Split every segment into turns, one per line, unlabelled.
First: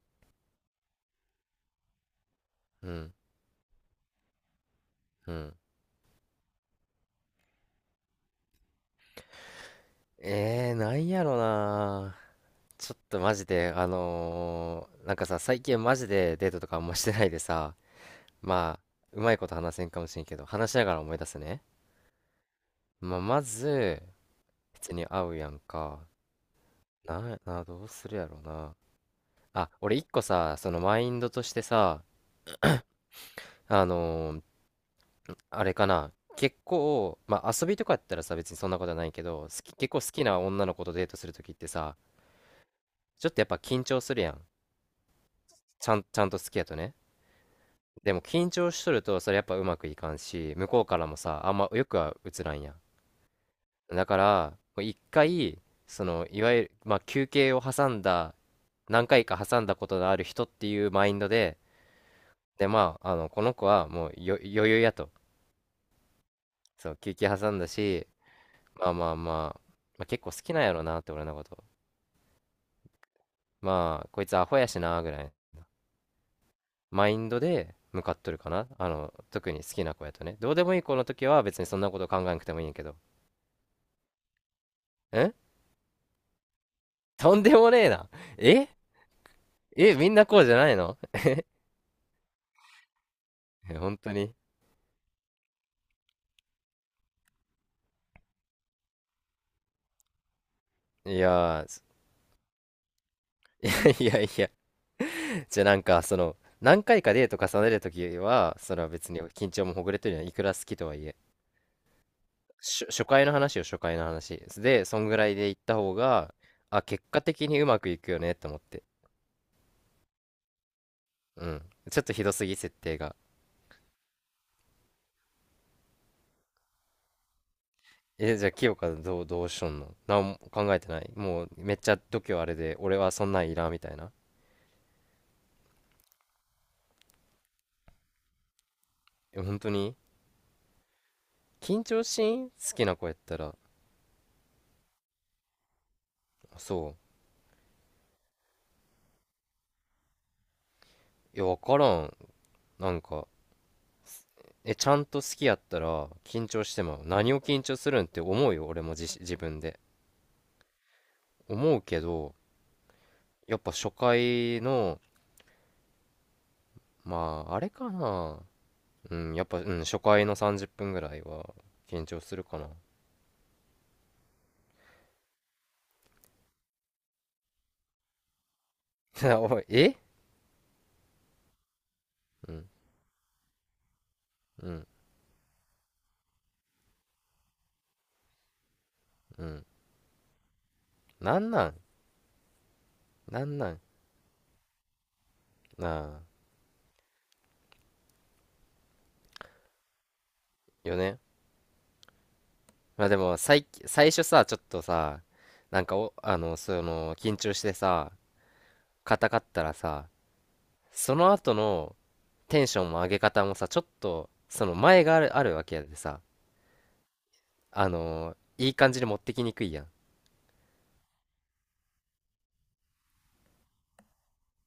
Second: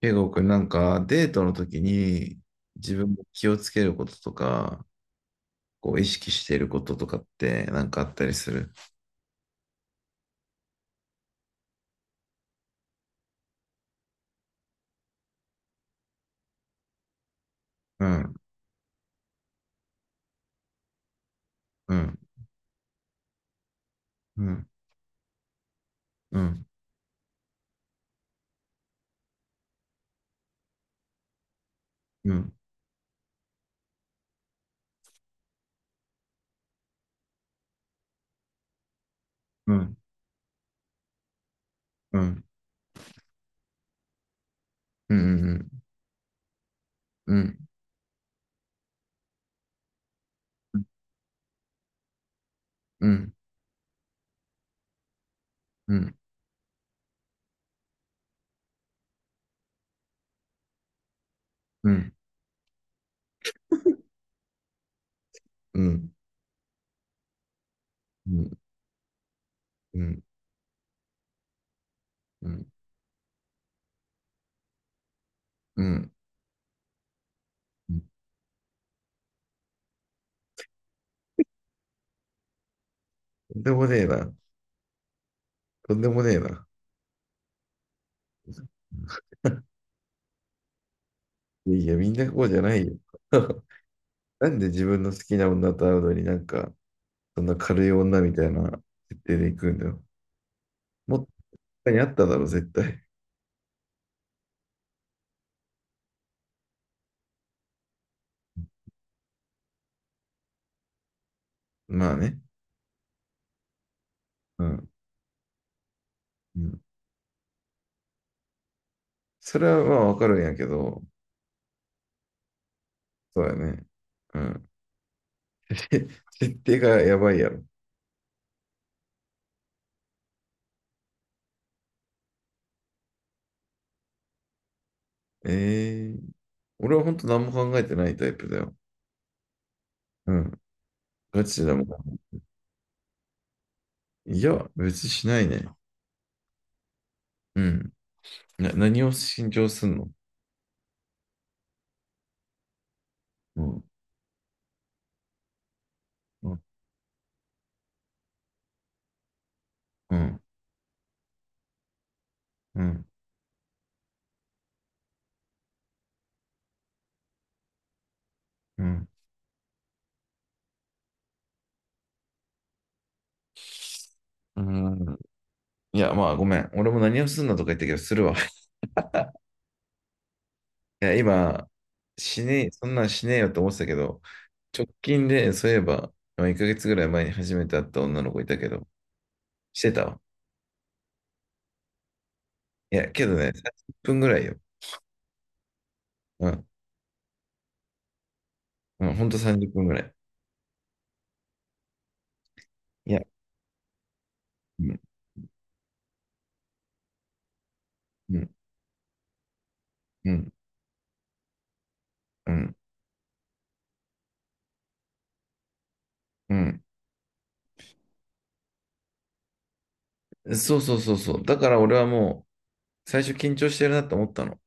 ケイゴくんなんかデートの時に
う
自
ん。
分も気をつけることとか、
うん。
こう意識していることとかってなんかあったりする？
なんやろな。ちょっとマジで、なんかさ、最近マジでデートとかあんましてないでさ、
うん、
まあ、うまいこと話せんかもしれんけど、話しながら思い出すね。
うん、
まあ、まず、
うん、
普通に会うやんか。
うん、
どうするやろうな。あ、俺一個さ、そのマインドとしてさ、
うん、
あのーあれかな。結構、まあ遊びとかやったらさ、別にそんなことはないけど、
う
結
ん、
構好きな女の子とデートするときってさ、
うん、うん、
ちょっとやっぱ緊張するやん。
うん、
ちゃんと好きやとね。
うん、
でも緊張しとるとそれやっぱうまくいかんし、向こうからもさ、あんまよくは映らんやん。
うん、
だから、もう一回、
う
そ
ん、
の、いわゆる、まあ休憩を挟んだ、何回か挟んだことのある人っていうマインドで、
うん、うん、
で、まあ、あの、この子はもう余裕やと。
うん、
そう、休憩挟んだし、まあまあまあ、まあ、結
う
構好きなんやろなって俺のこと。
ん、
まあ、こいつアホやしな、ぐらい。
うん。
マインドで向かっとるかな。あの、特に好きな子やとね。どうでもいい子の時は別にそんなこと考えなくてもいいんやけど。
とんでもねえな。
ん。
とんでもねえな。
とんでもねえな。え。え、みんなこうじゃないの？
いやいや、みんなこうじゃないよ。
え、本当に。
なんで自分の好きな女と会うのになんか、そんな軽い女みたいな設定で行くんだよ。も
い
っと
や
他にあっただろ、絶対。
ー、いやいや。じゃあなんか、その、何回かデート重ねるときは、それは別に緊張もほぐれてるのはいくら好きとはいえ。
まあね。
し、初回の話よ、初回の話。
う
で、
ん。
そんぐらいで行った方が、
うん。
あ、結果的にうまくいくよねと思って。
それはまあわかるんやけど、
うん。ちょっとひどすぎ、設定が。
そうやね。うん。て 設定がやばいやろ。
え、じゃあ、清香どうしとんの？何も考えてない、もう、めっちゃ度胸あれで、俺はそんなんいらんみたいな。
ええ。俺は本当何も考えてないタイプだよ。
え、本当に？
うん。ガチだ
緊
も
張しん、好きな子やったら。
いや、別にしないね。
そ
うん。何を信条すんの？
う。いや、わからん。なんか、
うん。
え、ちゃんと好きやったら、緊
うん。
張しても、何を緊張するんって思うよ、俺も自分で。
うん。
思うけど、
うん。
やっぱ初回の、まあ、あれかな。
うん。
うん、やっぱ、うん、初回の30分ぐらいは、緊張するかな。
うん。いや、まあごめん。俺も何をすんのとか言ったけど、するわ。
おい、
いや、今、し
う
ね
ん、
え、そんなんしねえよと思ってたけど、
う
直
ん、
近で、そういえば、まあ1ヶ月ぐらい前に初めて会った女の子いたけど、
うん。
してたわ。
なんなん、
いや、けど
な
ね、
んなん、
30分ぐらいよ。
な
うん。うん、ほんと30分ぐらい。
あ、よね。まあ
い
で
や、
も、最初さ、ちょっと
うん、
さ、なんかお、緊張してさ、
うん、
硬かったらさ、
うん、
その後の
う
テン
ん、
ションも上げ方もさ、ちょっと、その前があるわけやでさ、
うん。
いい感じに持ってきにくいやん。
そうそうそうそう。だから俺はもう、最初緊張してるなと思ったの。だ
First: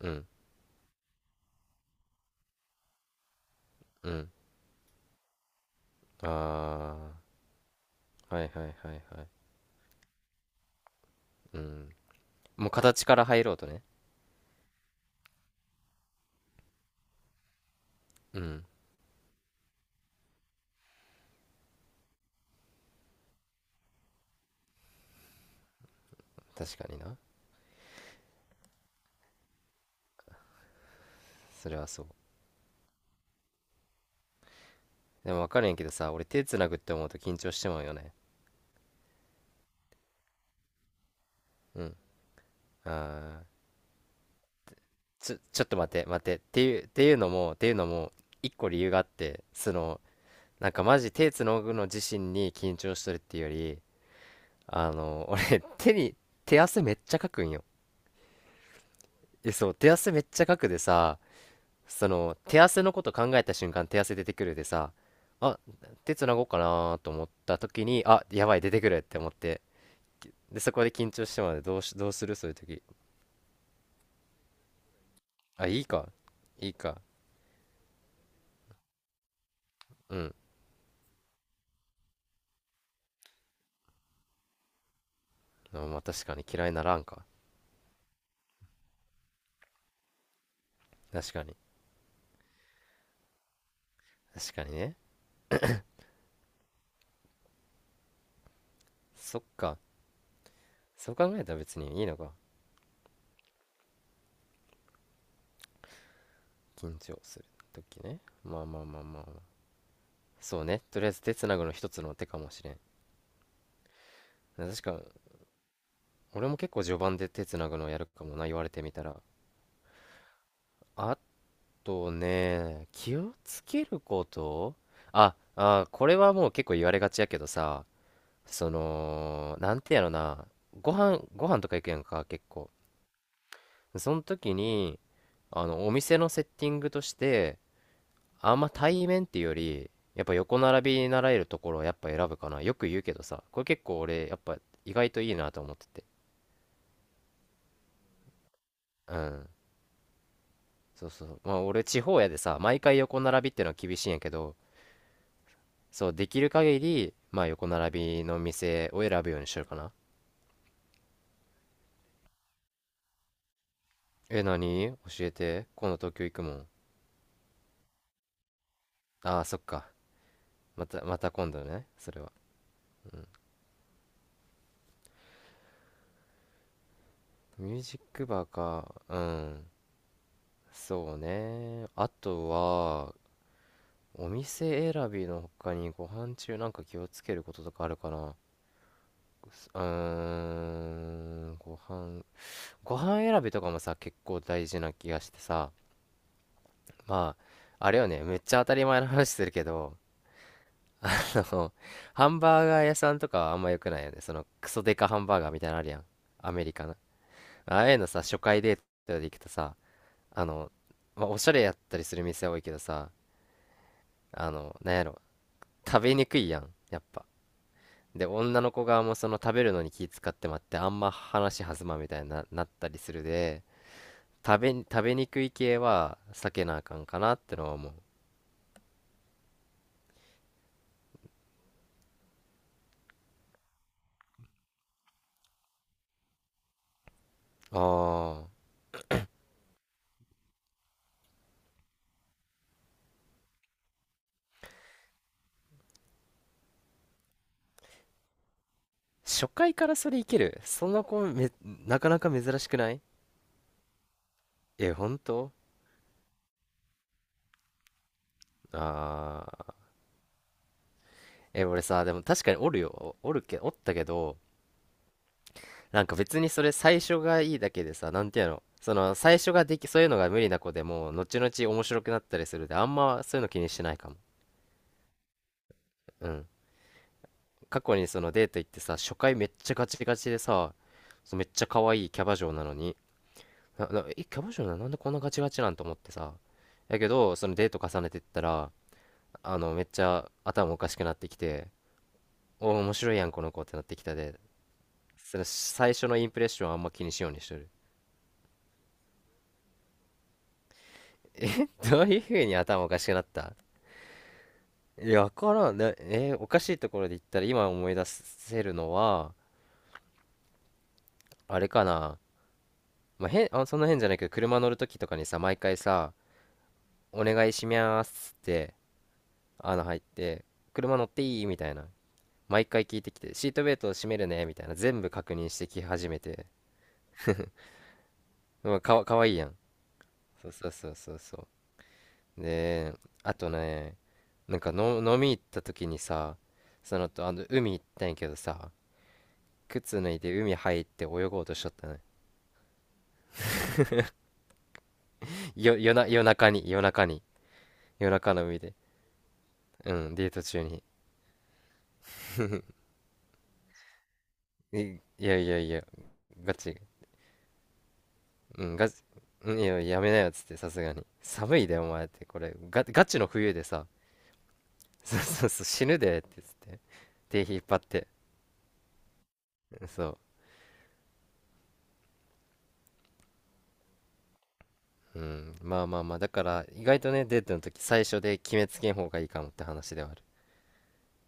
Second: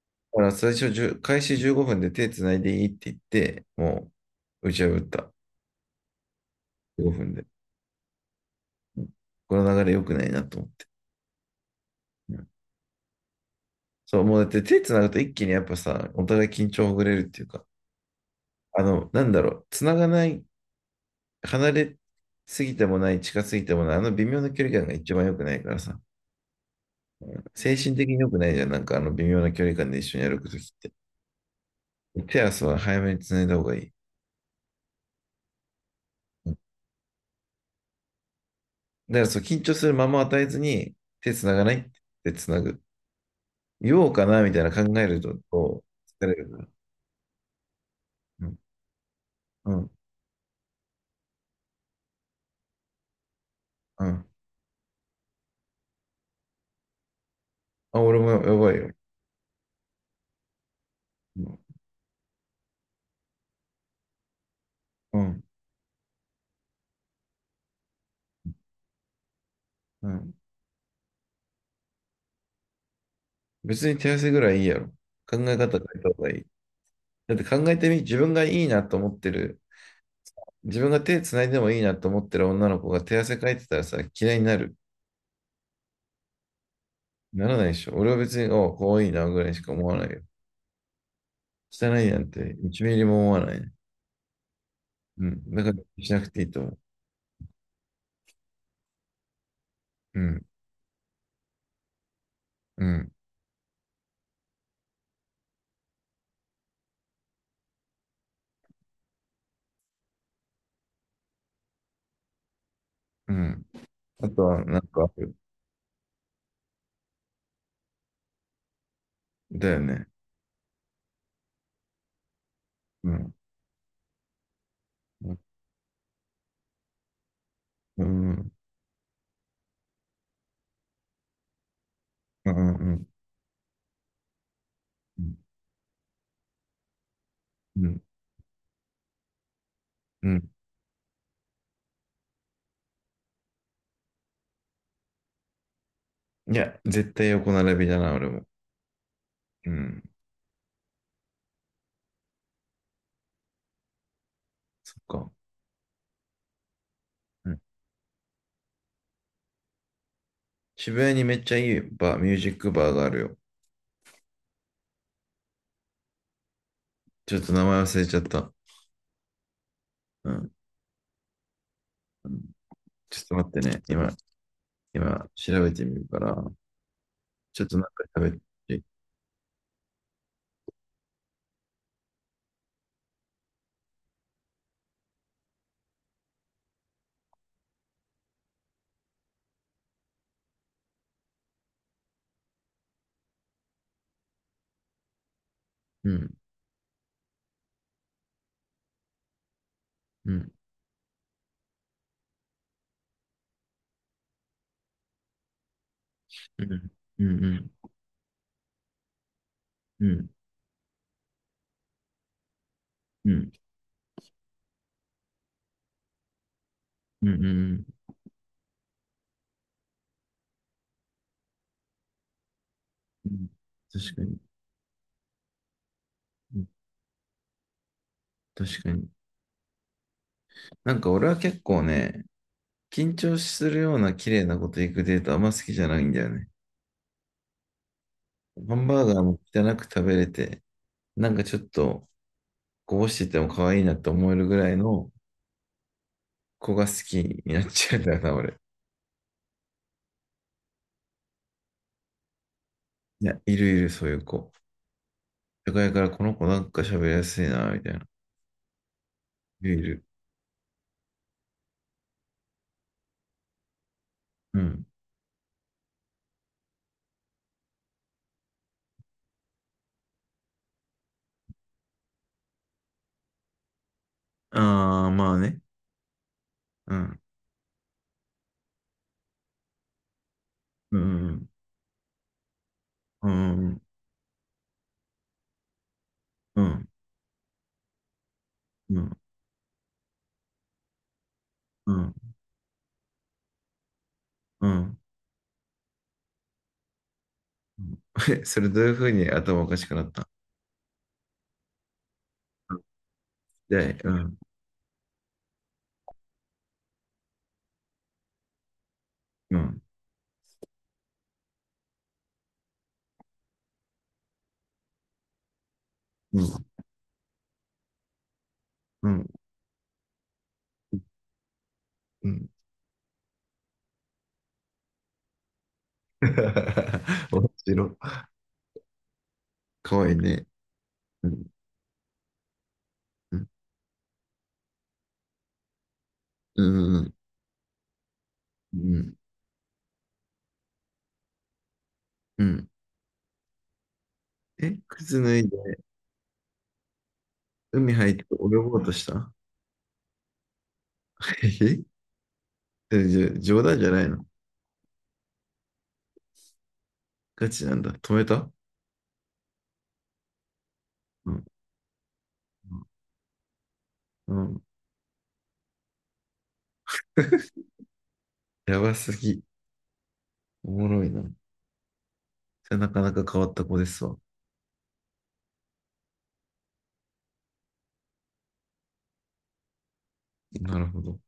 うん、
から最初10、開始15分で手つないでいいって言って、も
うん。
う、打ち破った。15
あ
分で。
あー、はいはいは
う
い
ん。
はい。
この流れ良くないなと思って。
うん。
うん。
もう形から入ろうとね。
そう、もうだって手つなぐと一気にやっぱさ、お互い緊張ほぐれるっていうか、
うん、
あの、なんだろう、つながない、離れすぎてもない、近すぎてもない、あの微妙な距離感が一番良くないからさ、
確かにな。
精神的に良くないじゃん、なんかあの微妙な距離感で一緒に歩くときって。
それはそう。
手足は早めにつないだ方がいい。
でもわかるんやけどさ、俺手
うん。
繋ぐって思うと緊張してまうよね。
だからそう、緊張するまま与えずに、手つながないっ
う
てつなぐ。
ん。ああ
言おうかな、みたいな考える
ー、
と、
ちょっと待って、待
疲れ
って。
るから。
っていうのも、
う
一
ん、
個理由があって、
う
そ
ん、
の、なんかマジ手つのぐの自身に緊張してるっていうより、
うん。
俺手汗めっちゃかくんよ。
あ、俺もやばいよ。
え、そう、手汗めっちゃかくでさ、
うん、
その手汗のこと考えた瞬間手汗出てくるでさ、
うん、
あ、手つなごうかなと思った時に、あ、やばい出てくるって思って、
うん。
でそこで緊張してまでどうするそういう時。
別に手汗ぐらいいいやろ。考え
あ、
方
い
変
い
えた
か、
方がいい。
いいか。
だって考えてみ、自分がいいなと思ってる、
うん。
自分が手つないでもいいなと思ってる女の子が手汗かいてたらさ、嫌いになる。
あ、まあ確かに嫌いならんか。
ならないでしょ。俺は別に、おう、かわいいなぐらいしか思わないよ。
確かに。
汚いなんて1ミリも思わないね。
確かにね。
うん。だからしなくていいと思う。
そっか。
うん、
そう考えたら別にいいのか。
うん、
緊張する時ね。まあまあまあまあ、まあ、そうね、とりあえず手つなぐの一つの手かもしれん。
うん。あとは、なん
確か、
かある？
俺も結構序盤で手つなぐのやるかもな、言われてみたら。
だよね。
あとね、
う
気を
ん。
つけること。
うん、
これはもう結構言われがちやけどさ、
うん、うん、
そのなんてやろな、ご飯とか行くやんか結
う
構、
ん、
その時に、
うん。
あのお店のセッティングとして、
うん。
あんま対面っていうより、やっ
う
ぱ
ん。
横並びになられるところをやっぱ選ぶかな。よく言うけどさ、これ結構俺、やっぱ意外といいなと思ってて。
いや、絶対横並びだな、俺も。
うん。
うん。
そうそう。まあ俺、地方やでさ、毎回横並びってのは厳しいんやけど、
そっか。
そう、できる限り、まあ
うん。
横並びの店を選ぶようにしてるかな。
渋谷にめっちゃいいバー、ミュージックバーがあるよ。
え、何？教えて。今度東京行くもん。
ちょっと名前忘れちゃった。
ああ、そっか。
うん。
また、また今度ね。それ
う
は。
ん。
う
ちょっ
ん。
と待ってね。今、調べてみるから、ちょっと
ミュ
な
ー
んか
ジック
喋っ
バー
て。
か。うん。そうね。あとは、お店選びの他にご飯中なんか気をつけることとかあるかな。うーん、ご飯、ご飯選びとかもさ、結構大事な気がしてさ、
うん、
まあ、あれよね、めっちゃ当たり前の話するけど、
うん、
あの、ハンバーガー屋さんとかはあんま良くないよね。そのクソデカハンバーガーみたいなのあるやん。ア
う
メ
ん、
リカの。
うん、うん、
ああいうのさ、初回デートで行くとさ、
うん、
あの、まあ、おしゃれやったりする店多いけどさ、
うん、
あの、なんやろ、食べにくいやん、やっぱ。
うん、うん、うん。
で女の子側もその食べるのに気使ってまってあんま話弾まんみたいになったりする
うん。
で、
確かに、
食べにくい系は避
う
け
ん。
なあかんかなってのは思う。
確かに。なんか俺は結構ね、緊張するような綺麗なこと行くデートあんま好きじゃないんだよね。
ああ、
ハンバーガーも汚く食べれて、なんかちょっとこぼしてても可愛いなって思えるぐらいの子が好きになっちゃうんだよな、俺。
初回からそれいけるその子め、なかなか珍しくない？
いや、いるいる、そういう子。
え、本当？
社会からこの子なんか喋りやすいな、みたいな。
あ
いる
あ
い
ー。
る。
え、俺さ、でも確かにおるよ、おったけど、
うん。
なんか別にそれ最初がいいだけでさ、なんていうの、その最初ができ、そういうのが無理な子でも後々面白くなったりするで、あんまそういうの気にしてないかも。
ああ、まあね。
うん。
うん。
過去にそのデート行ってさ、初回めっちゃガチガチでさ、
う
そうめ
ん。
っちゃ可愛いキャバ嬢なのに、
うん。うん。
え、キャバ嬢なのなんでこんなガチガチなんと思ってさ。
うん。
やけど、そのデート重ねてったら、
うん。
あの、めっちゃ頭おかしくなってきて、
うん。
おー、面白いやん、この子ってなってきたで、
うん。
その最初のインプレッションはあんま気にしようにしとる。
え、それどういうふうに頭おかしくなった？
え、どういう風に頭おかしくなった？
で、うん。
いや、わからん。えーおかしいところで言ったら今思い出せるのは、
うん。
あれかな。まあ、そんな変じゃないけど、車乗るときとかにさ、毎回さ、
うん。
お願いしますって
うん。
穴入って車乗っていいみたいな
うん。
毎回聞いてきて、シートベルトを締めるねみたいな全部確認してき始め て。
面白い。
うん。かわいいやん。
かわいいね。
そうそうそうそう
うん。
そう。で、あ
うん。
とね、なんかの飲み行った時にさ、
う
その
ん。
とあの海行ったんやけどさ、
うん。
靴脱いで海入って泳ごうとしちゃったね。
うん。え、靴脱いで
夜な夜中に、夜中に、
海入
夜
って
中の
泳
海で。
ごうとした？
うん、デート中に。
えじゃ、冗談じゃないの？
いいやいやいや。ガチ。
ガチなんだ。止めた？
うん、ガチ。うん、いや、やめなよっつって、さすがに。
うん。
寒いで、お前って、これ、
う
ガチの冬でさ、
ん。うん。
そうそうそう、死ぬでってつって、手引っ 張って、
やばすぎ。
そ
おもろいな。それなかなか変わった子ですわ。
う、うん、まあまあまあ、だから、意外とね、デートの時、最初で決めつけん方がいいかもって話ではある。
なるほど。